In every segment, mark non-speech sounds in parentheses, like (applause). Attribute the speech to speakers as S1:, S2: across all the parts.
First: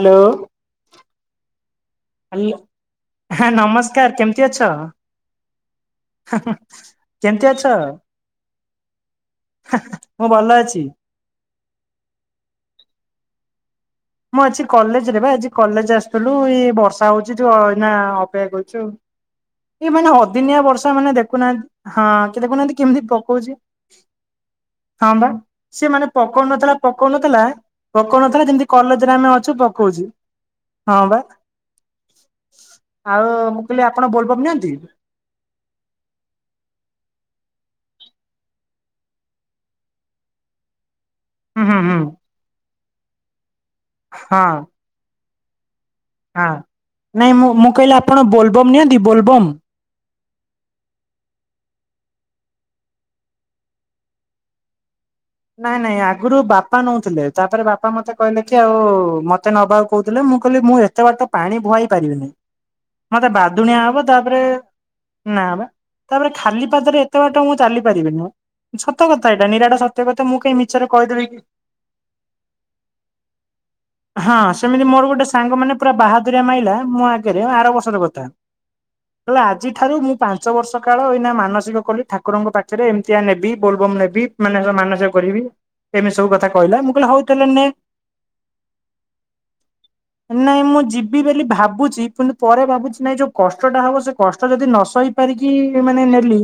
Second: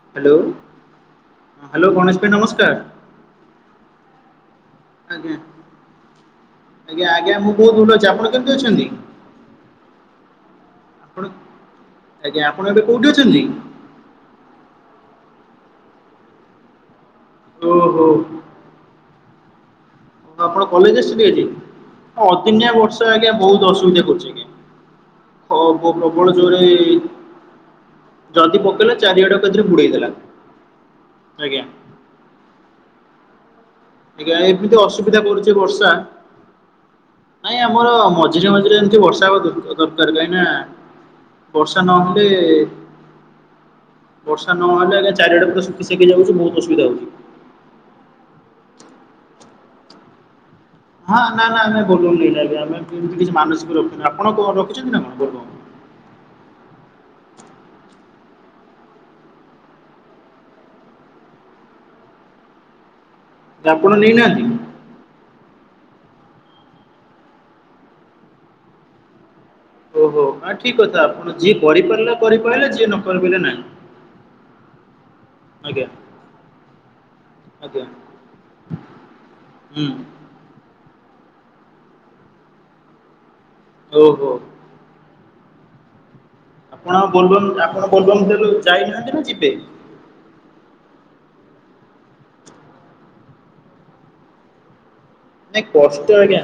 S1: Hello!
S2: Hello Ganesh ଭାଇ
S1: hello,
S2: ନମସ୍କାର
S1: ହଁ ନମସ୍କାର। କେମ୍ ତି ଅଛ?
S2: ଆଜ୍ଞା। ଆଜ୍ଞା, ଆଜ୍ଞା,
S1: କେମିତି
S2: ମୁଁ ବହୁତ ଭଲ ଅଛି। ଆପଣ କେମିତି ଅଛନ୍ତି?
S1: ହା ହା, ମୁଁ ଭଲ ଅଛି।
S2: ଆପଣ ଆଜ୍ଞା, ଆପଣ ଏବେ କୋଉଠି ଅଛନ୍ତି?
S1: ମୁଁ, ଅଛି କଲେଜ ରେ ବା ଆଜି କଲେଜ ଆସିଥିଲୁ। ଇଏ ବର୍ଷ ହଉଛି, ଯୋଉ ଅଇନା
S2: ଓହୋ
S1: ଅପେକ୍ଷା କରୁଛୁ। ଏଇ ମାନେ ଅଦିନିଆ
S2: ଆପଣ
S1: ବର୍ଷା,
S2: କଲେଜ
S1: ମାନେ
S2: ଆସିଛନ୍ତି ଆଜି?
S1: ଦେଖୁନାହାଁନ୍ତି। ହଁ, କି
S2: ଅଦିନିଆ
S1: ଦେଖୁନାହାଁନ୍ତି କିମିତି
S2: ବର୍ଷା ଆଜ୍ଞା
S1: ପକଉଛି।
S2: ବହୁତ ଅସୁବିଧା କରୁଛି ଆଜ୍ଞା
S1: ହଁ, ବା
S2: ବ
S1: ସିଏ ମାନେ
S2: ପ୍ରବଳ
S1: ପକଉ
S2: ଜୋରେ
S1: ନଥିଲା, ପକଉନଥିଲା ପକଉନଥିଲା,
S2: ଯଦି
S1: ଯେମତି
S2: ପକେଇଲା
S1: କଲେଜରେ ଆମେ
S2: ଚାରିଆଡେ
S1: ଅଛୁ
S2: ଏକାଥରେ ବୁଡେଇ
S1: ପକଉଛି
S2: ଦେଲା
S1: ହଁ ବା।
S2: ଆଜ୍ଞା
S1: ଆଉ, ମୁଁ କହିଲି ଆପଣ
S2: ଆଜ୍ଞା,
S1: ବୋଲବମ୍ ନିଅନ୍ତି?
S2: ଏମିତି ଅସୁବିଧା କରୁଛି ବର୍ଷା ନାଇଁ, ଆମର ମଝିରେ ମଝିରେ ଏମିତି ବର୍ଷା ହବା ଦର ଦରକାର କାହିଁ ନା
S1: ହୁଁ ହୁଁ
S2: ବର୍ଷା
S1: ହୁଁ
S2: ନହେଲେ
S1: ହଁ
S2: ବର୍ଷା ନ ହେଲେ ଚାରିଆଟେ ଶୁ
S1: ହଁ ନାଇଁ ମୁଁ ମୁଁ କହିଲି ଆପଣ ବୋଲବମ୍ ନିଅନ୍ତି ବୋଲବମ୍
S2: ହଁ ନା ନା ଆମେ ବୋଲ ବମ ନେଇନୁ ଭଲ ଆମେ (inaudible) କିଛି ମାନସିକ ରଖିନୁ ଆପଣ କଣ ରଖିଛନ୍ତି ନା କଣ? ବୋଲବମ୍
S1: ନାଇଁ ନାଇଁ ଆଗରୁ ବାପା ନଉଥିଲେ ତାପରେ ବାପା ମତେ କହିଲେ କି ଆଉ ମତେ ନବା କୁ କହୁଥିଲେ ମୁଁ କହିଲି ମୁଁ ଏତେ ବାଟ ତ ପାଣି ବୁଆଇ ପାରିବିନି। ମତେ ବାଦୁଣିଆ
S2: ଆପଣ
S1: ହବ ତାପରେ
S2: ନେଇନାହାନ୍ତି
S1: ନା ବା। ତାପରେ ଖାଲି ପାଦରେ ଏତେ ବାଟ ମୁଁ ଚାଲି ପାରିବିନି ସତ କଥା ଏଇଟା ନିରା
S2: ଓହୋ ଆ ଠିକ କଥା ଆପଣ ଯିଏ କରିପାରିଲା କରିପାରିଲା ଯିଏ ନ କରି ପାରିଲେ ନାଇଁ।
S1: ହଁ ସେମିତି ମୋର ଗୋଟେ ସାଙ୍ଗ ମାନେ ପୁରା ବାହାଦୁରୀଆ ମାଇଲା ମୋ ଆଗରେ ଆର
S2: ଆଜ୍ଞା
S1: ବର୍ଷର କଥା ହେଲେ
S2: ହୁଁ
S1: ଆଜିଠାରୁ ମୁଁ ପାଞ୍ଚ ବର୍ଷ କାଳ ମାନସିକ କଲି ଠାକୁରଙ୍କ ପାଖରେ ଏମିତିଆ ନେବି ବୋଲବମ୍ ନେବି
S2: ଓହୋ
S1: ମାନେ ମାନସିକ କରିବି ଏମିତି ସବୁ କଥା କହିଲା ମୁଁ
S2: ଆପଣ
S1: କହିଲି ହଉ ତାହେଲେ
S2: ବୋଲବମ୍
S1: ନେ
S2: ଆପଣ ବୋଲବମ ଯାଇନାହାନ୍ତି ନା ଯିବେ?
S1: ନାଇଁ ମୁଁ ଯିବି ବୋଲି ଭାବୁଛି କିନ୍ତୁ ପରେ ଭାବୁଛି ନାଇଁ ଯୋଉ କଷ୍ଟଟା ହବ ସେ କଷ୍ଟ ଯଦି ନ ସହି ପାରିକି
S2: ନାଇଁ
S1: ମାନେ
S2: କଷ୍ଟ
S1: ନେଲି
S2: ଆଜ୍ଞା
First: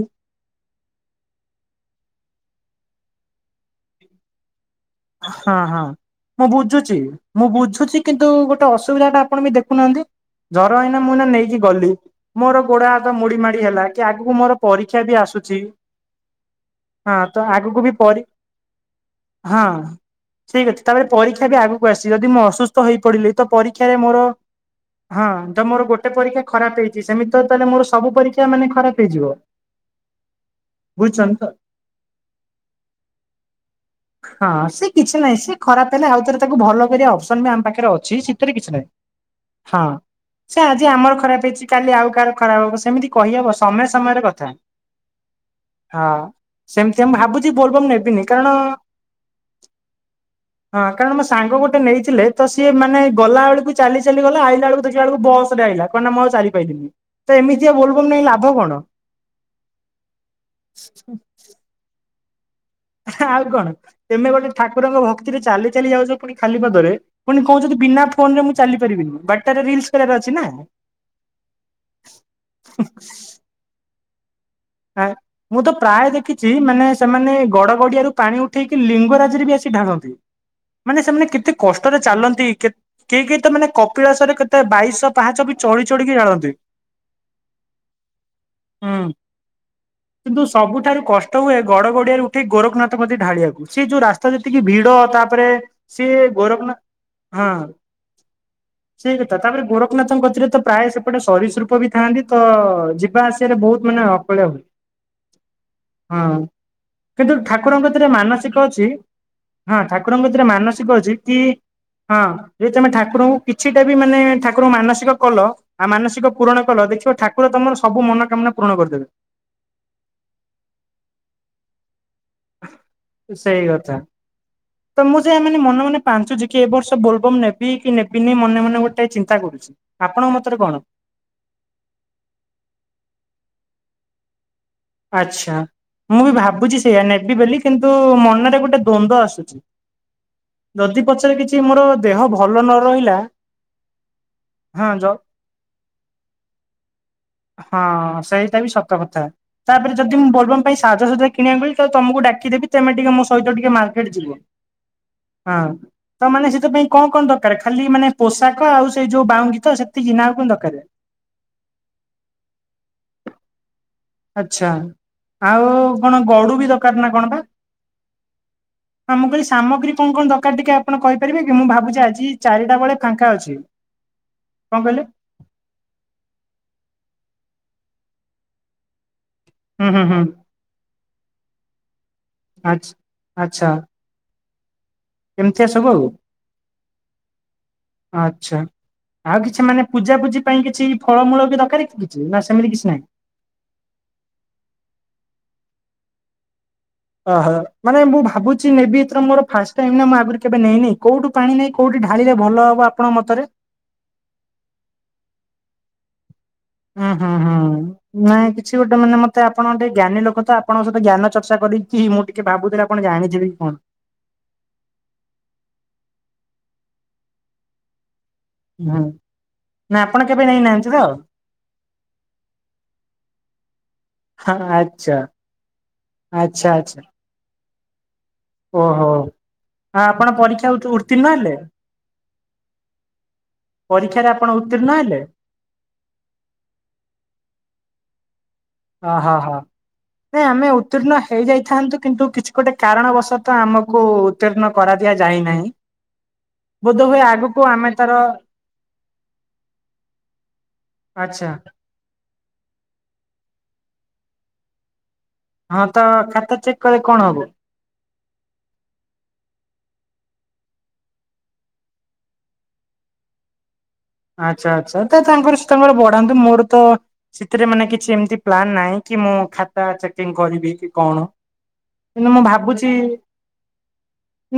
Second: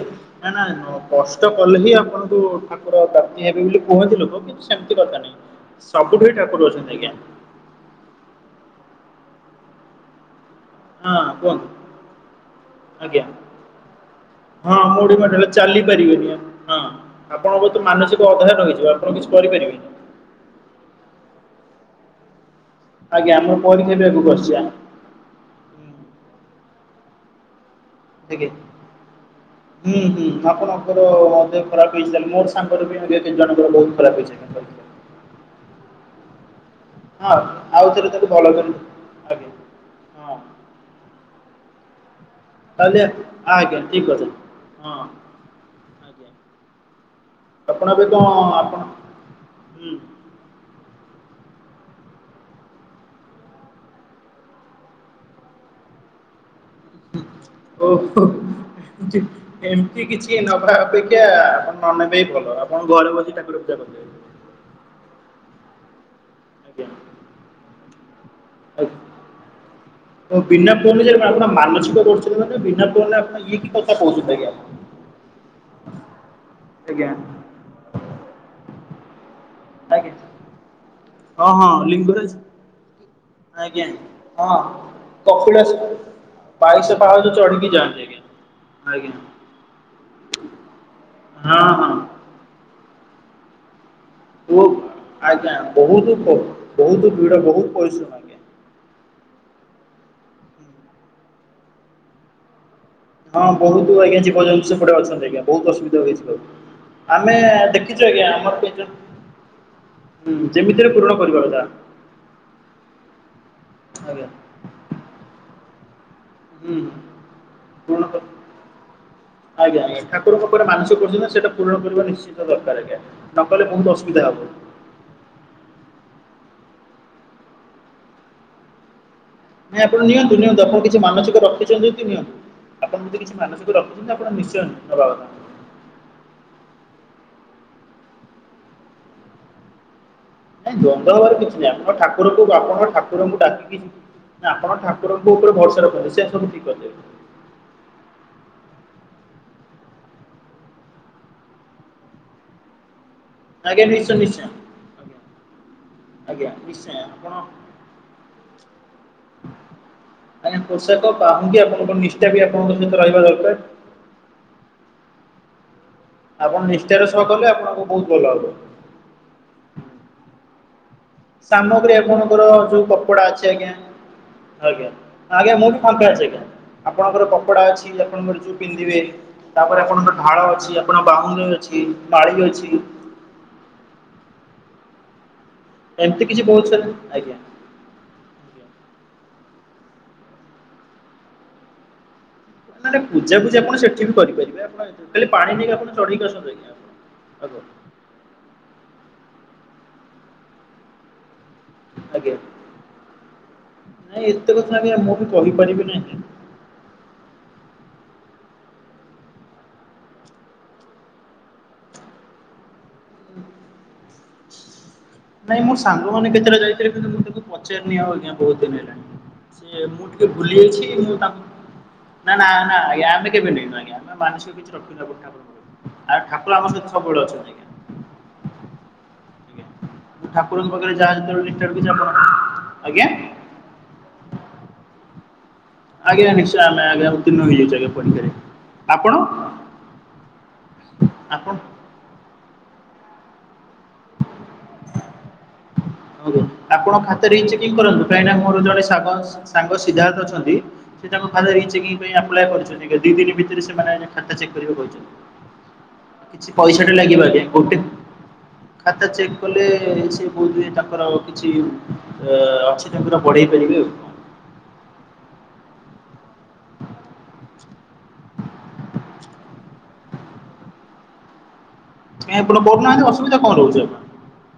S2: ନା ନା କଷ୍ଟ କଲେ ହିଁ ଆପଣଙ୍କୁ ତାଙ୍କର ପ୍ରାର୍ଥୀ ହେବି ବୋଲି କୁହନ୍ତି ଲୋକ କିନ୍ତ
S1: ହଁ ହଁ ମୁଁ
S2: ଅଛନ୍ତି
S1: ବୁଝୁଛି
S2: ଆଜ୍ଞା
S1: ମୁଁ ବୁଝୁଛି କିନ୍ତୁ ଗୋଟେ ଅ ସୁବିଧା ଟା ଆପଣ ବି ଦେଖୁନାହାନ୍ତି। ଝର ହେଇନା
S2: ହଁ
S1: ମୁଁ ନା ନେଇକି
S2: କୁହନ୍ତୁ
S1: ଗଲି ମୋର ଗୋଡ ହାତ
S2: ଆଜ୍ଞା
S1: ମୁଡି ମାଡି ହେଲା କି ଆଗକୁ ମୋର
S2: ହଁ
S1: ପରୀକ୍ଷା
S2: ମୋଡି
S1: ବି ଆସୁଛି
S2: ମାଡିଗଲେ ଚାଲି ପାରିବେନି ହଁ ଆପଣଙ୍କ
S1: ଆଗକୁ
S2: ତ
S1: ବି ପରୀ
S2: ମାନସିକ ଅଧୟନ ହେଇଯିବ ଆପଣ କିଛି
S1: ହଁ।
S2: କରିପାରିବେନି।
S1: ଠିକ ଅଛି ତାପରେ ପରୀକ୍ଷା ବି ଆଗକୁ ଆସିଚି ଯଦି ମୁଁ ଅସୁସ୍ଥ ହେଇ
S2: ଆଜ୍ଞା
S1: ପଡିଲି ତ
S2: ଆମର ପରୀକ୍ଷା
S1: ପରୀକ୍ଷାରେ
S2: ବି
S1: ମୋର
S2: ଆଗକୁ ଆସୁଛି ଆ
S1: ହଁ ତ ମୋର ଗୋଟେ ପରୀକ୍ଷା ଖରାପ ହେଇଛି ସେମି ତ ତାହେଲେ ମୋର ସବୁ
S2: ଆଜ୍ଞା
S1: ପରୀକ୍ଷା ମାନେ ଖରାପ ହେଇଯିବ।
S2: ହୁଁ ହୁଁ ଆପଣଙ୍କର
S1: ବୁଝୁଛନ୍ତି
S2: ଅ
S1: ତ?
S2: ଦେହ ଖରାପ ହେଇ ମୋର ସାଙ୍ଗରେ ବି ଜଣଙ୍କର ବହୁତ ଖରାପ
S1: ହଁ
S2: ହେଇସାରିଲାଣି
S1: ସେ
S2: ପରୀକ୍ଷା
S1: କିଛି ନାହିଁ ସେ ଖରାପ ହେଲେ ଆଉଥରେ ତାକୁ ଭଲ
S2: ହଁ
S1: ଅପ୍ସନ୍ ବି ଆମ ପାଖରେ
S2: ଆଉ ଥରେ
S1: ଅଛି
S2: ତାକୁ ଭଲ
S1: ଶୀତରେ କିଛି
S2: କରନ୍ତୁ
S1: ନାହିଁ
S2: ଆଜ୍ଞା
S1: ହଁ ସେ ଆଜି ଆମର ଖରାପ କାଲି ଆଉ କାହାର ଖରାପ ହବ
S2: ତାହେଲେ
S1: ସେମିତି କହିହବ
S2: ଆଜ୍ଞା
S1: ସମୟ
S2: ଠିକ୍
S1: ସମୟର କଥା
S2: ହଁ
S1: ହଁ।
S2: ଆଜ୍ଞା
S1: ସେମିତି ଭାବୁଛି ବୋଲବ
S2: ଆପଣ ଏବେ
S1: ନେବିନି
S2: କଣ
S1: କାରଣ
S2: ଆପଣ ହୁଁ।
S1: ହଁ କାରଣ ମୋ ସାଙ୍ଗ ଗୋଟେ ନେଇଥିଲେ ତ ସିଏ ମାନେ ଗଲା ବେଳକୁ ଚାଲି ଚାଲି ଗଲା ଆଇଲା ବେଳକୁ ଦେଖିଲ ବେଳକୁ ବସ ରେ ଆଇଲେ। କଣ ନାଁ ଆଉ ଚାଲି ପାଇଥିଲିନି ତ ଏମିତିଆ ବୋଲବମ
S2: ଓହୋ
S1: ନାଇକି ଲାଭ କଣ।
S2: ଏମିତି କିଛି ନବା ଅପେକ୍ଷା ଆପଣ ନ ନେବେ ଭଲ। ଆପଣ ଘରେ ବସି
S1: ଆଉ
S2: ଠାକୁର
S1: କଣ
S2: ପୂଜା କରିଦେବେ।
S1: ତମେ ଗୋଟେ ଠାକୁରଙ୍କ ଭକ୍ତିରେ ଚାଲି ଚାଲି ଯାଉଛ ପୁଣି ଖାଲି
S2: ଆଜ୍ଞା
S1: ପଦରେ ପୁଣି କହୁଛନ୍ତି ବିନା ଫୋନରେ ମୁଁ ଚାଲି
S2: ଆଜ୍ଞା
S1: ପାରିବିନି ବାଟ ର ରିଲ୍ସି କରିବାର ଅଛି
S2: ମୁଁ
S1: ନା।
S2: ବିନା ଫୋନରେ ଆପଣ ମାନସିକ କରୁଛନ୍ତି ମାନେ ବିନା ଫୋନ୍ ରେ ଆପଣ ଇଏ କି କଥା କହୁଛନ୍ତି। ଆଜ୍ଞା
S1: ମୁଁ ତ ପ୍ରାୟ ଦେଖିଛି ମାନେ
S2: ଆଜ୍ଞା
S1: ସେମାନେ ଗଡ ଗଡିଆରୁ ପାଣି ଉଠେଇକି ଲିଙ୍ଗରାଜ ସେଥିରେ ବି ଆସି ଢାଳନ୍ତି।
S2: ଆଜ୍ଞା।
S1: ମାନେ ସେମାନେ
S2: ହଁ
S1: କେତେ
S2: ହଁ
S1: କଷ୍ଟରେ
S2: ଲିଙ୍ଗରାଜ
S1: ଚାଲନ୍ତି କେତେ କେହି କେହି ତ ମାନେ
S2: ଆଜ୍ଞା
S1: କପିଳାସରେ
S2: ହଁ
S1: କେତେ ବାଇଶହ ପାହଚ ବି
S2: କପିଳାସ
S1: ଚଢି ଚଢିକି ଢାଳନ୍ତି।
S2: ବାଇଶ ପାହାରୁ ଚଢିକି ଯାଆନ୍ତି
S1: ହୁଁ
S2: ଆଜ୍ଞା।
S1: କିନ୍ତୁ ସବୁଠାରୁ କଷ୍ଟ ହୁଏ
S2: ହଁ
S1: ଗଡ
S2: ହଁ
S1: ଗଡିଆରେ ଉଠେଇ ଗୋରଖନାଥ ମ ମଧ୍ୟ ଢାଳିଆକୁ। ସେ ଯୋଉ ରାସ୍ତା ଯେତିକି
S2: ଓ
S1: ଭିଡ ତାପରେ
S2: ଆଜ୍ଞା
S1: ସେ
S2: ବହୁତ
S1: ଗୋରଖନାଥ
S2: ବହୁତ ଭିଡ
S1: ହଁ।
S2: ବହୁତ ପରିଶ୍ରମ ଆଜ୍ଞା।
S1: ସେଇ କଥା। ତ ତାପରେ ଗୋରଖନାଥଙ୍କତିରେ ତ ପ୍ରାୟ ସେପଟେ ସରୀ ସୃପ ବି ଥାଆନ୍ତି ତ ଯିବା ଆସିବାରେ ବହୁତ ମାନେ ଅକଳିଆ ହୁଏ।
S2: ସେଟେ ଅଛନ୍ତି ଆଜ୍ା ବହୁ ଅସୁବିଧା
S1: ହଁ
S2: ହେଇଛିିବ (unintelligible)
S1: କିନ୍ତୁ ଠାକୁରଙ୍କ ତିରେ ମାନସିକ ଅଛି। ହଁ ଠାକୁରଙ୍କ ଭିତରେ
S2: ଯେମିତିରେ
S1: ମାନସିକ
S2: ପୂରଣ
S1: ଅଛି କି
S2: କରିବା କଥା।
S1: ହଁ ଯି ତମେ ଠାକୁରଙ୍କୁ କିଛିଟା ବି ମାନେ
S2: ଆଜ୍ଞା
S1: ଠାକୁରଙ୍କୁ ମାନସିକ କଲ ଆ ମାନସିକ ପୂରଣ
S2: ହୁଁ
S1: କଲ ଦେଖିବ ଠାକୁର ତମର
S2: ପୂରଣ
S1: ସବୁ ମନକାମନା ପୂରଣ କରିଦେବେ।
S2: ଆଜ୍ଞା ଆଜ୍ଞା। ଠାକୁରଙ୍କୁ ପରା ମାନସିକ କରିଛନ୍ତି ନା ସେଟା ପୂରଣ କରିବା ନିଶ୍ଚ
S1: ସେଇ କଥା।
S2: ହବ।
S1: ତ ମୁଁ ସେୟା ମାନେ ମନେ ମନେ ପାଞ୍ଚୁଚି କି ଏ ବର୍ଷ ବୋଲବମ୍ ନେବି କି ନେବିନି, ମନେ ମନେ ଗୋଟେ ଚିନ୍
S2: ନାଇଁ ଆପଣ ନିଅନ୍ତୁ ନିଅନ୍ତୁ। ଆପଣ କିଛି ମାନସିକ ରଖିଛନ୍ତି ଯଦି ନିଅନ୍ତୁ। ଆପଣ ବୋଧେ କିଛି ମାନସିକ ରଖି ଚନ୍ତି ଆପଣ ନିଶ୍ଚୟ ନବା କଥା।
S1: ଆଚ୍ଛା। ମୁଁ ବି ଭାବୁଛି ସେୟା, ନେ ବି ବେଲି କିନ୍ତୁ ମନରେ ଗୋଟେ ଦ୍ଵନ୍ଦ ଆସୁଛି।
S2: ନାଇଁ
S1: ଯଦି
S2: ଦ୍ୱନ୍ଦ
S1: ପଛରେ
S2: ହବାର କିଛି ନାହିଁ।
S1: ମୋର
S2: ଆପଣ
S1: ଦେହ
S2: ଠାକୁରଙ୍କୁ
S1: ଭଲ ନ
S2: ଆପଣଙ୍କ
S1: ରହିଲା
S2: ଠାକୁରଙ୍କୁ ଡାକିକି ନା ଆପଣ
S1: ହଁ ଜ
S2: ଠାକୁରଙ୍କ ଉପରେ ଭରସା ରଖନ୍ତୁ, ସେ ସବୁ ଠିକ କରିଦେବେ।
S1: ହଁ ସେଇଟା ବି ସବ ସତକଥା। ତାପରେ ଯଦି ମୁଁ ବୋଲବମ୍ ପାଇଁ ସାଜସଜ୍ଜା କିଣିବାକୁ ଗଲି, ତ ତମକୁ ଡାକିଦେବି ତେମେ ଟିକେ ମୋ ସହ ସହିତ ଟିକେ
S2: ଆଜ୍ଞା
S1: ମାର୍କେଟ
S2: ନିଶ୍ଚୟ
S1: ଯିବ।
S2: ନିଶ୍ଚୟ। ଆଜ୍ଞା।
S1: ହଁ। ତ ମାନେ
S2: ଆଜ୍ଞା
S1: ସେ ଯୋଉ ପାଇଁ
S2: ନିଶ୍ଚୟ
S1: କଣ କଣ
S2: ଆପଣ
S1: ଦରକାର? ଖାଲି ମାନେ ପୋଷାକ, ଆଉ ସେଇ ଯୋଉ ବାଉଙ୍ଗି ତ, ସେତିକି ନା ଆଉ କଣ
S2: ଆଜ୍ଞା,
S1: ଦରକାର?
S2: ପୋଷାକ, ବାହୁଙ୍ଗି, ଆପଣଙ୍କର ନିଷ୍ଠା ବି ଆପଣଙ୍କ ସହିତ ରହିବା ଦରକାର।
S1: ଆଚ୍ଛା। ଆଉ କଣ ଗଡୁ
S2: ଆପଣ
S1: ବି ଦରକାର
S2: ନିଷ୍ଠାର
S1: ନା
S2: ସହ
S1: କଣ ବା?
S2: କଲେ ଆପଣଙ୍କୁ ବହୁତ ଭଲ ହବ।
S1: ଆ ମୁଁ କହିଲି ସାମଗ୍ରୀ କଣ କଣ ଦରକାର ଟିକେ ଆପ ଆପଣ କହିପାରିବେ କି? ମୁଁ
S2: ସାମଗ୍ରୀ
S1: ଭାବୁଛି ଆଜି
S2: ଆପଣଙ୍କର
S1: ଚାରିଟା
S2: ଯୋଉ
S1: ବେଳେ
S2: କପଡା
S1: ଫାଙ୍କା ଅଛି।
S2: ଆଜ୍ଞା
S1: କଣ
S2: ଆଜ୍ଞା।
S1: କହିଲେ
S2: ଆଜ୍ଞା, ମୁଁ ବି ଫାଙ୍କା ଅଛି ଆଜ୍ଞା। ଆପଣଙ୍କର କପଡ଼ା ଅଛି ଆପଣଙ୍କ ମର୍ଜି ପିନ୍ଧିବେ। ତାପରେ
S1: ହୁଁ ହୁଁ ହୁଁ
S2: ଆପଣଙ୍କର ଢାଳ ଅଛି, ଆପଣଙ୍କ ବାଉଙ୍ଗି ଅଛି, ନାଳି ବି ଅଛି
S1: ଆଚ୍ଛା। ଆଚ୍ଛା। ଏମିତିଆ ସବୁ ଆଉ,
S2: ଏମିତି କିଛି ବହୁତ ସାରା ଆଜ୍ଞା।
S1: ଆଚ୍ଛା। ଆଉ କିଛି ମାନେ ପୂଜା ପୂଜି ପାଇଁ କିଛି ଫଳମୂଳ ବି ଦରକାରେ କି? କିଛି ନା ସେମିତି କିଛି
S2: ନହେଲେ
S1: ନାହିଁ?
S2: ପୂଜାପୁଜି ଆପଣ ସେଠି ବି କରିପାରିବେ। ଆପଣ ଖାଲି ପାଣି ନେଇକି ଆପଣ ଚଢେଇକି ଆସନ୍ତୁ ଆଜ୍ଞା। ଆଗ
S1: ଓହୋ। ମାନେ ମୁଁ ଭାବୁଛି ନେବି ଏଥର ମୋର ଫାଷ୍ଟ ଟାଇମ୍ ନା, ମୁଁ ଆଗରୁ କେବେ ନେଇନି। କୋଉଠୁ ପାଣି ନେଇ କୋଉଠି
S2: ଆଜ୍ଞା ଆଜ୍ଞା।
S1: ଢାଳିଲେ ଭଲ ହବ ଆପଣଙ୍କ ମତରେ?
S2: ନାଇଁ ଏତେ କଥା ଆଜ୍ଞା ମୁଁ ବି କହିପାରିବି ନାହିଁ।
S1: ଉଁ ହୁଁ ହୁଁ। ନାଇଁ କିଛି ଗୋଟେ ମାନେ ମତେ ଆପଣ ଗୋଟେ ଜ୍ଞାନୀ ଲୋକ ତ, ଆପଣଙ୍କ ସହିତ ଜ୍ଞାନ ଚର୍ଚ୍ଚା କରି ରିକି, ମୁଁ ଟିକେ ଭାବୁଥିଲି ଆପଣ ଜାଣିଯିବେ କି କଣ?
S2: ନାଇଁ ମୋ ସାଙ୍ଗମାନେ କେତେଟା ଯାଇଥିଲେ, କିନ୍ତୁ ମୁଁ ତାକୁ ପଚାରିନି ଆଉ ଆଜ୍ଞା। ବହୁତ ଦିନ
S1: ହୁଁ।
S2: ହେଲାଣି। ସିଏ
S1: ନା
S2: ମୁଁ
S1: ଆପଣ
S2: ଟିକେ
S1: କେବେ
S2: ବୁଲି ଆଇଛି,
S1: ନେଇନାହାନ୍ତି ତ ହଁ
S2: ମୁଁ ତାଙ୍କୁ ନା ନା ଆ ଆମେ କେବେ ନେଇନୁ ଆଜ୍ଞା। ଆମେ ମାନସିକ କିଛି ରଖିନୁ ଏବେ
S1: ଆଚ୍ଛା
S2: ଠାକୁରଙ୍କ ପାଖରେ। ଆଉ ଠାକୁର ଆମ
S1: ଆଚ୍ଛା
S2: ସହିତ
S1: ଆଚ୍ଛା
S2: ସବୁବେଳେ ଅଛନ୍ତି ଆଜ୍ଞା।
S1: ଓହୋ। ହଁ ଆପଣ
S2: ମୁଁ
S1: ପରୀକ୍ଷା
S2: ଠାକୁରଙ୍କ
S1: ଉତ୍
S2: ପାଖରେ ଯାହା
S1: ଉତ୍ତୀର୍ଣ୍ଣ
S2: ଯେତେବେଳେ
S1: ହେଲେ
S2: ନିଷ୍ଠା ରଖୁଚି ଆପଣ ଆଜ୍ଞା?
S1: ପରୀକ୍ଷାରେ ଆପଣ ଉତ୍ତୀର୍ଣ୍ଣ ହେଲେ?
S2: ଆଜ୍ଞା ନିଶ୍ଚୟ ଆମେ ଆଜ୍ଞା ଉତ୍ତୀର୍ଣ୍ଣ ହେଇଯାଇଚୁ ଆଜ୍ଞା ପରୀକ୍ଷାରେ। ଆପଣ
S1: ଅହ ହ। ନାଇଁ ଆମେ ଉତ୍ତୀର୍ଣ୍ଣ
S2: ଆପଣ
S1: ହେଇଯାଇଥାନ୍ତୁ କିନ୍ତୁ କିଛି ଗୋଟେ କାରଣବଶତଃ ଆମକୁ ଉତ୍ତୀର୍ଣ୍ଣ କରା ଦିଆ ଯାଇନାହିଁ।
S2: ହଁ କୁ,
S1: ବୋଧ
S2: ଆପଣଙ୍କ
S1: ହୁଏ
S2: ଖାତା
S1: ଆଗକୁ
S2: ରିଚେକିଂ
S1: ଆମେ
S2: କରାନ୍ତୁ
S1: ତାର
S2: କାହିଁକିନା ମୋର ଜଣେ ସାଗ ସାଙ୍ଗ ସିଦ୍ଧାର୍ଥ ଅଛନ୍ତି ସେ ତାଙ୍କ
S1: ଆଚ୍ଛା
S2: ଖାତା ରିଚେକିଂ ପାଇଁ ଆପ୍ଲାଏ କରିଛନ୍ତି। ଦି ଦିନ ଭିତରେ ସେମାନେ ଖାତା ଚେକ୍ କହିଛନ୍ତି।
S1: ହଁ ତ
S2: କିଛି
S1: ଖାତା ଚେକ୍
S2: ପଇସାଟେ
S1: କଲେ କଣ
S2: ଲାଗିବ
S1: ହବ?
S2: ଆଜ୍ଞା। ଗୋଟେ ଖାତା ଚେକ କଲେ ସେ ବୋଧ ହୁଏ ତାଙ୍କ ତାଙ୍କର କିଛି ଅ ଅଛି ତାଙ୍କର ବଢେଇ ପାରିବେ ଆଉ।
S1: ଆଚ୍ଛା ଆଚ୍ଛା। ତ ତାଙ୍କର ସେ ତାଙ୍କର ବଢ଼େ ତାହେନେ ତ ମୋର ତ ସେଥିରେ ମାନେ କିଛି ଏମତି ପ୍ଲାନ୍ ନାହିଁ କି, ମୁଁ ଖାତା ଚେକ୍ କିଂ କରିବି କି କଣ? କିନ୍ତୁ
S2: କାଇଁ
S1: ମୁଁ
S2: ଆପଣ
S1: ଭାବୁଛି,
S2: କରୁନାହାନ୍ତି ଅସୁବିଧା କଣ ରହୁଛି ଆପଣ?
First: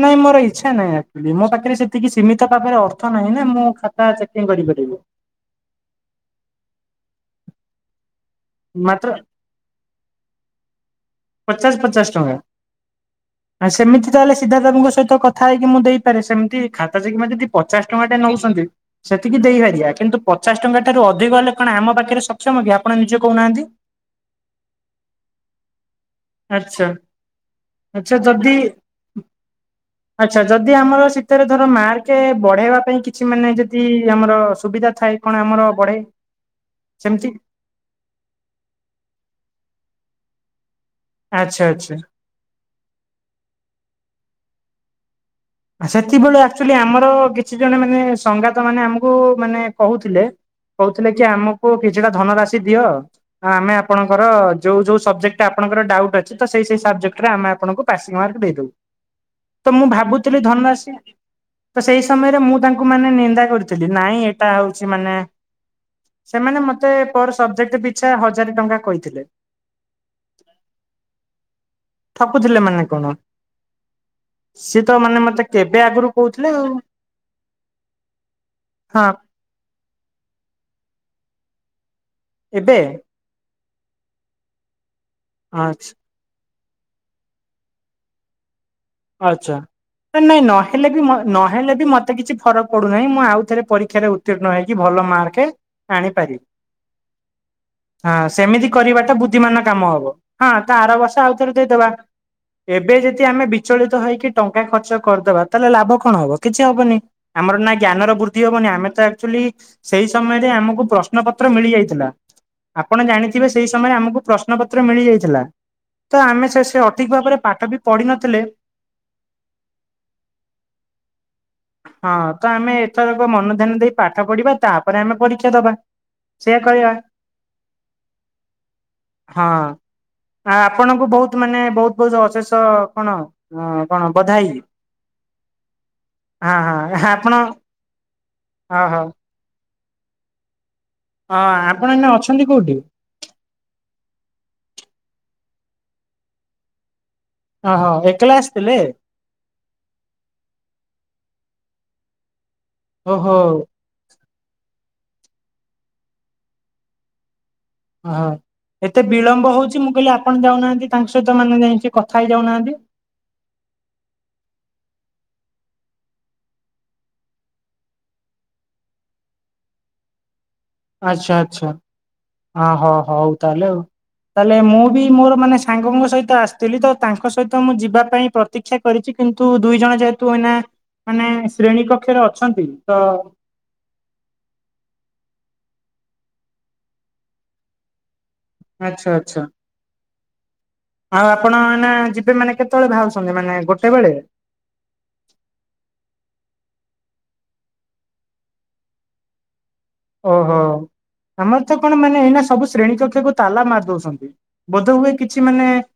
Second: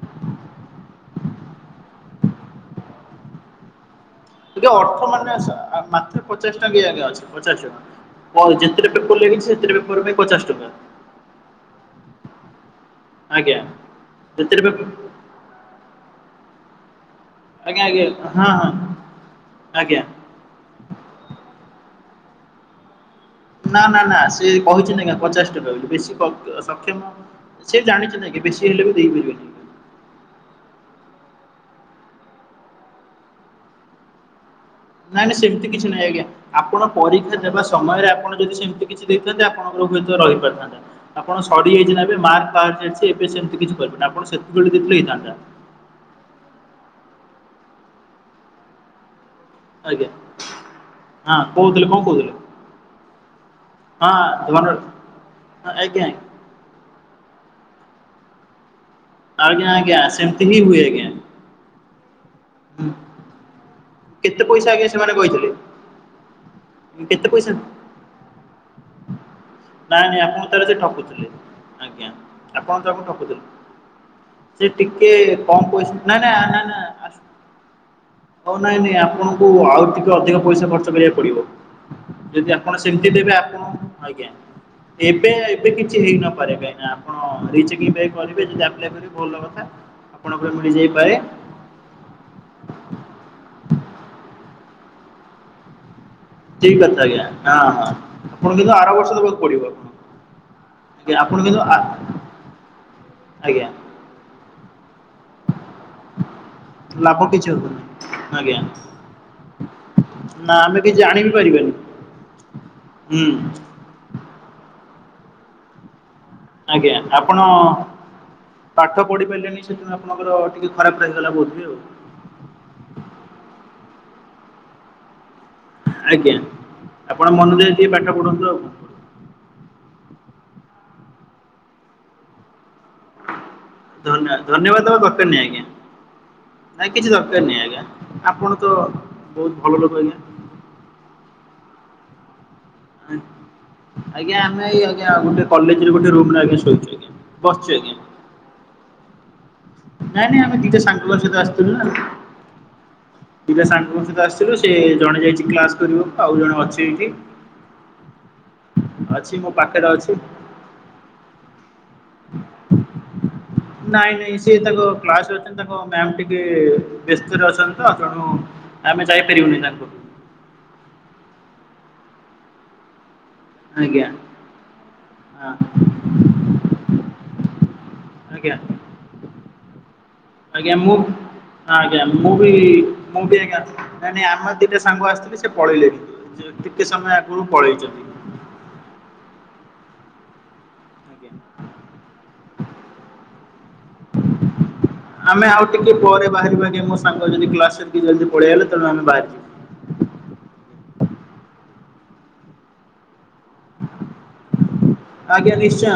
S1: ନାଇଁ ମୋର ଇଚ୍ଛା ନାହିଁ ଆକ୍ କଚୁଆଲି। ମୋ ପାଖରେ ସେତିକି ସୀମିତ ଭାବରେ ଅର୍ଥ ନାହିଁ ନା ମୁଁ ଖାତା ଚେକି
S2: ଟିକେ ଅର୍ଥ ମାନେ ଆ ମାତ୍ର ପଚାଶ ଟଙ୍କା ଯାକେ ଅଛି, ପଚାଶ ଟଙ୍କା। ହଁ ଯେତେଟା
S1: ମାତ୍ର
S2: ପେପର ହେଲେବି ସେତେଟି ପେପର ପାଇଁ ପଚାଶ ଟଙ୍କା।
S1: ପଚାଶ ପଚାଶ ଟଙ୍କା
S2: ଆଜ୍ଞା।
S1: । ସେମିତି ତାହେଲେ
S2: ଯେତେଟା
S1: ସିଦ୍ଧାର୍ଥ
S2: ପେପର
S1: ବାବୁଙ୍କ ସହିତ କଥା ହେଇକି ମୁଁ ଦେଇପାରେ ସେମ । ଯଦି
S2: ଆଜ୍ଞା
S1: ପଚାଶ ଟଙ୍କା
S2: ଆଜ୍ଞା
S1: ଟା
S2: ହଁ
S1: ନେଉଛନ୍ତି
S2: ହଁ
S1: ସେତିକି ଦେଇପାରିବା
S2: ଆଜ୍ଞା।
S1: କିନ୍ତୁ ପଚାଶ ଟଙ୍କା ଟାରୁ ଅଧିକ ହେଲେ କଣ ଆମ ପାଖରେ ସକ୍ଷମ କି ଆପଣ ନିଜ
S2: ନା ନା ନା ସେ କହିଛନ୍ତି ଆଜ୍ଞା ପଚାଶ ଟଙ୍କା ବୋଲି ବେ
S1: ଆଚ୍ଛା
S2: ସକ୍ଷମ ସେ ଜାଣିଛନ୍ତି ବେଶୀ ହେଲେ ବି ଦେଇପାରିବେନି ।
S1: ଆଛା ଯଦି ଆମର ଶୀତରେ ଧର ମାର୍କ ବଢେଇବା ପାଇଁ କିଛି ମାନେ ଯଦି ଆମର ସୁବିଧା ଥାଏ
S2: ନାଇଁ
S1: କଣ
S2: ନାଇଁ ସେମିତି
S1: ଆମର
S2: କିଛି
S1: ବଢେଇ
S2: ନାଇଁ ଆଜ୍ଞା ଆପଣ
S1: ସେମିତି
S2: ପରୀକ୍ଷା ଦେବା ସମୟରେ ଆପଣ ଯଦି ସେମିତି କିଛି ଦେଇଥାନ୍ତେ ଆପଣଙ୍କର ହୁଏ ରହିପାରିଥାନ୍ତା ଆପଣ
S1: ଆଚ୍ଛା ଆଚ୍ଛା।
S2: ସଡିଯାଇଚିନା ଏବେ ମାର୍କ ସେମିତି କିଛି କରିବେନ ଆପଣ (unintelligible)
S1: ସେତବେଳେ ଆକ୍ଚୁଆଲି ଆମର କିଛି ଜଣେ ମାନେ ସଙ୍ଗାତ ମାନେ ଆମକୁ ମାନେ
S2: ଆଜ୍ଞା
S1: କହୁଥିଲେ । କହୁଥିଲେ କି
S2: ହଁ
S1: ଆମକୁ
S2: କହୁଥିଲେ କଣ
S1: କିଛିଟା
S2: କହୁଥିଲେ
S1: ଧନ ରାଶି ଦିଅ ଆମେ
S2: ହଁ
S1: ଆପଣଙ୍କର
S2: ଧନ
S1: ଯୋଉ ଯୋଉ ସବଜେକ୍ଟଟା ଆପଙ୍କର
S2: ଆଜ୍ଞା।
S1: ଡାଉଟ ଅଛିତ ସେଇ ସେଇ ସବଜେକ୍ଟରେ ଆମେ ଆପଣଙ୍କୁ ପାସିଂ ମାର୍କ ଦେଇଦବୁ ।
S2: ଆଜ୍ଞା ଆଜ୍ଞ ସେମ
S1: ଧନସି ତ ସେଇ ସମୟରେ ମୁଁ ତାଙ୍କୁ ମାନେ ନିନ୍ଦା କରିଥିଲି ନାଇଁ
S2: କେତେ
S1: ଏଇଟା
S2: ପଇସା ଆଜ୍ଞା
S1: ହଉଛି
S2: ସେମାନେ
S1: ମାନେ
S2: କହିଥିଲେ
S1: ସେମାନେ ମତେ
S2: କେତେ
S1: ମତେପର୍
S2: ପଇସା
S1: ସବଜେକ୍ଟ ପିଛା ହଜାର ଟଙ୍କା କହିଥିଲେ ।
S2: ନାଇଁ ନାଇଁ ଆପଣ ତାର ସେ ଠକୁଥିଲେ ।
S1: ଠକୁଥିଲେ ମାନେ କଣ?
S2: ସେ
S1: ସିଏ ତ
S2: ଟିକେ
S1: ମାନେ ମତେ
S2: କମ୍
S1: କେବେ
S2: ପଇଶା
S1: ଆଗରୁ
S2: ନା ନା
S1: କହୁଥିଲେ
S2: ନା
S1: ଆଉ
S2: ନା ଆସ ହଉ ନାଇଁ ନାଇଁ
S1: ହଁ
S2: ଆପଣଙ୍କୁ ଆଉ ଟିକେ ଅଧିକ ପଇସା ଖର୍ଚ୍ଚ କରିବାକୁ ପଡିବ । ଯଦି
S1: ଏବେ
S2: ଆପଣ ସେମିତି ଦେବେ ଆପଣ ଆଜ୍ଞା । ଏବେ ଏବେ
S1: ହଁ
S2: କିଛି ହେଇନପାରେ କାହିଁକିନା ଆପଣ ରିଚେକିଁ କରିବେ ଯଦି ଆପ୍ଲାଏ କରିବେ ଭଲ
S1: ଆଛା
S2: କଥା।
S1: ନାଇଁ
S2: ଆପଣଙ୍କର
S1: ନହେଲେ ବି
S2: ମିଳିଯାଇପାରେ
S1: ନହଲେ ବି ମତେ କିଛି ଫରକ ପଡୁନାହିଁ ମୁଁ ଆଉଥରେ ପରୀ ପରୀଷାରେ ଉତ୍ତୀର୍ଣ୍ଣ ହେଇକି ଭଲ ମାର୍କ ଆଣିପାରିବି
S2: ଠିକ୍ କଥା ଆଜ୍ଞା ହଁ
S1: । ହଁ
S2: ଆପଣ
S1: ସେମିତି
S2: କିନ୍ତୁ ଆର ବର୍ଷ
S1: କରିବାଟା
S2: ଦେବାକୁ ପଡିବ।
S1: ବୁଦ୍ଧିମାନ
S2: ଆପଣ।
S1: କାମ ହବ ହଁ ତ ଆର
S2: ଆଜ୍ଞା
S1: ବର୍ଷ
S2: ଆପଣ
S1: ଆଉଥରେ
S2: କିନ୍ତୁ ଆ
S1: ଦେଇଦେବା ଏବେ ଯଦି ଆମେ
S2: ଆଜ୍ଞା
S1: ବିଚଳିତ ହେଇକି ଟଙ୍କା ଖର୍ଚ୍ଚ କରିଦବା ତାହେଲେ ଲାଭ କଣ ହବ କିଛି ହବନି
S2: ଲାଭ କିଛି
S1: ଆମର ନା
S2: ହବନି
S1: ଜ୍ଞାନର ବୃଦ୍ଧି
S2: ଆଜ୍ଞା
S1: ହବନି ଆମେ ଏକ୍ଟୁଆଲୀ ସେଇ ସେ ସମୟରେ
S2: ନା ଆମେ
S1: ଆମକୁ
S2: କିଛି
S1: ପ୍ରଶ୍ନ
S2: ଜାଣିବି
S1: ପତ୍ର
S2: ପାରିବାନି
S1: ମିଳିଯାଇଥିଲା ଆପଣ
S2: ହୁଁ।
S1: ଜାଣିଥିବେ ସେଇ ସମୟରେ ଆମକୁ ପ୍ର ପ୍ରଶ୍ଣପତ୍ର ମିଳିଯାଇଥିଲା ତ ଆମେ ସେ ସେ
S2: ଆଜ୍ଞା
S1: ଅଠିକ
S2: ଆପଣ
S1: ଭାବରେ ପାଠ ବି ପଢିିନଥିଲେ
S2: ପାଠ ପଢି ପାରିଲେନି ସେଥିପାଇଁ ଆପଣଙ୍କର ଟିକେ ଖରାପ ରହିଗଲା ବୋଧେ ଆଉ
S1: ହଁ ତ ଆମେ
S2: ।
S1: ଏଥରକ ମନ ଧ୍ୟାନ ଦେଇ ପାଠ ପଢିବା ତାପରେ ଆମେ ପଢ଼ି ପରୀକ୍ଷା ଦେବା
S2: ଆଜ୍ଞା
S1: ସେଇୟା କରିବା
S2: ଆପଣ ମନ ଦେଇ ଟିକେ ପାଠ ପଢ଼ନ୍ତୁ ଆଉ।
S1: ।ହଁ ଆ ଆପଣଙ୍କୁ ବହୁତ ମାନେ ବହୁତ ବହୁତ ଅଶେଷ କଣ? ହଁ କଣ
S2: ଧନ୍ୟବାଦ
S1: ବଧାଇ
S2: ଧନ୍ୟବାଦ ଦେବା ଦରକାର ନାହିଁ ଆଜ୍ଞା ।
S1: ହଁ
S2: ନାଇ
S1: ହଁ
S2: କିଛି
S1: ଆପଣ
S2: ଦରକାର ନାହିଁ ଆଜ୍ଞା ଆପଣ ତ
S1: ଓହୋ
S2: ବହୁତ ଭଲ ଲୋକ ଆଜ୍ଞା ।
S1: ହଁ ଆପଣ ଏଇନା ଅଛନ୍ତି ।
S2: ଆଜ୍ଞା ଆମେ ଆଜ୍ଞା ଗୋଟେ କଲେଜରେ ଗୋଟେ ରୁମ୍ ରେ ଆଜ୍ଞା ଶୋଇଛୁ ଆଜ୍ଞା। ବସିଛୁ
S1: ଓହୋ
S2: ଆଜ୍ଞା।
S1: ଏକେଲା ଆସିଥିଲେ?
S2: ନାଇଁ ନାଇଁ ଆମେ ଦିଟା ସାଙ୍ଗ ସହିତ ଆସିୁଥିଲୁ ନା
S1: ଓହୋ
S2: ଦିଟା ସାଙ୍ଗଙ୍କ ସହିତ ଆସ ସେ ଜଣେ ଯାଇଛି କ୍ଲାସ କରିବାକୁ ଆଉ ଜଣେ ଅଛି ଏଠି ।
S1: ଓହ ଏତେ ବିଳମ୍ବ ହଉଛି
S2: ପାଖରେ
S1: ମୁଁ କହିଲି
S2: ଅଛି।
S1: ଆପଣ ଯାଉନାହାନ୍ତି ତାଙ୍କ ସହିତ ମାନେ ଯାଇକି କଥା ହେଇ ଯାଉନାହାନ୍ତି।
S2: ନାଇଁ ନାଇଁ ସେ ତାଙ୍କ କ୍ଲାସ ରେ ଅଛି ତାଙ୍କ ମ୍ୟାମ୍ ଟିକେ ବ୍ୟସ୍ତରେ ଅଛନ୍ତି ତ ତେଣୁ ଆମେ ଯାଇପାରିବୁନି ତାଙ୍କୁ । (unintelligible)
S1: ଆଚ୍ଛା ଆଚ୍ଛା ହଁ ହଁ ହ ହଉ ତାହେଲେ ଆଉ
S2: ପାଖକୁ
S1: ।
S2: ଆଜ୍ଞା
S1: ତାହେଲେ ମୁଁ ବି ମୋର ମାନେ
S2: ହଁ
S1: ସାଙ୍ଗଙ୍କ ସହିତ ଆସିଥିଲି ତ ତାଙ୍କ ସହିତ ମୁଁ ଯିବା ପାଇଁ
S2: ଆଜ୍ଞା
S1: ପ୍ରତୀକ୍ଷା କରିଛି । କିନ୍ତୁ ଦୁଇ ଜଣ ଯେହେ
S2: ଆଜ୍ଞା ମୁଁ ଆଜ୍ଞା ମୁଁ ବି
S1: ଅଛନ୍ତି ତ
S2: ମୁଁ ବି ଆଜ୍ଞା ନା ନାଇ ଆମର ଦିଟା ସାଙ୍ଗ ଆସିଥିଲି । ସେ ପଳେଇଲେଣି, ସେ କେତେ ସମୟ ଆଗରୁ ପଳେଇଛନ୍ତି।
S1: ଆଚ୍ଛା-ଆଚ୍ଛା। ଆଉ ଆପଣ ଏଇନା ଯିବେ ମାନେ କେତେବେଳେ ବାହାରୁଛନ୍ତି ମାନେ ଗୋଟେ ବେଳେ?
S2: ଆମେ ଆଉ ଟିକେ ପରେ ବାହାରିବା। ଆଜ୍ଞା ମୋ ସାଙ୍ଗ ହେଇକି ଯଦି କ୍ଲାସ କରିକିି ପଳେଇ ଆଇଲେ ତେଣୁ ଆମେ ବାହାରିିଯିବୁ।
S1: ଓହୋଃ ଆମର ତ କଣ ମାନେ ଏଇନା ସବୁ ଶ୍ରେଣୀ କକ୍ଷକୁ ତାଲା ମାରି ଦଉଛନ୍ତି। ବୋଧ ହୁଏ କିଛି
S2: ଆଜ୍ଞା
S1: ମାନେ
S2: ନିଶ୍ଚୟ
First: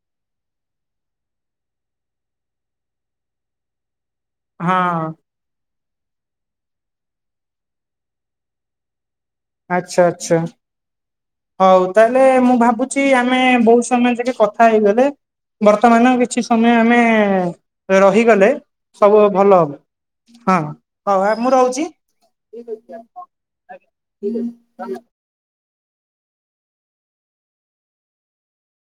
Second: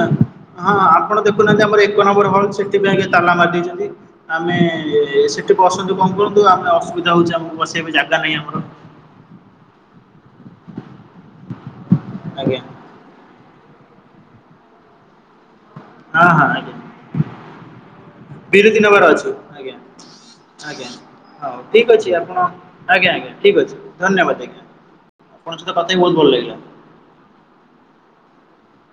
S2: ହଁ ଆପଣ ଦେଖୁନାହାନ୍ତି ଆମର ଏଇ ଏକ ନମ୍ବର ହଲ୍ ସେଥିପାଇଁକି ତାଲା ମାରିଦେଇଛନ୍ତି। ଆମେ
S1: ହଁ
S2: ସେଠି ବସନ୍ତୁ କଣ କରନ୍ତୁ ଆମେ ଅସୁବିଧା (inaudible) ହେଉଛି ଆମକୁ ବସିବା ପାଇଁ ଜାଗା ନାହିଁ ଆମର।
S1: ଆଚ୍ଛା-ଆଚ୍ଛା ହଉ ତାହେଲେ ମୁଁ
S2: ଆଜ୍ଞା
S1: ଭାବୁଛି ଆମେ ବହୁତ୍ ତମେ ଯେଗେ କଥା ହେଇଗଲେ ବର୍ତ୍ତମାନ
S2: ହଁ
S1: କିଛି
S2: ହଁ
S1: ସମୟ
S2: ଆଜ୍ଞା
S1: ଆମେ ରହିଗଲେ
S2: ବିରତି ନେବାର
S1: ସବୁ
S2: ଅଛି
S1: ଭଲ
S2: ଆଜ୍ଞା
S1: ହବ। ହଁ
S2: ଆଜ୍ଞା।
S1: ହଉ (inaudible) ମୁଁ ରହୁଛି।
S2: ଠିକ୍ ଅଛି ଆପଣ ଆଜ୍ଞା ଆଜ୍ଞା ଠିକ୍ ଅଛି ଧନ୍ୟବାଦ ଆଜ୍ଞା।
S1: ହ
S2: (unintelligible) ବହୁତ ଭଲ ଲାଗିଲା।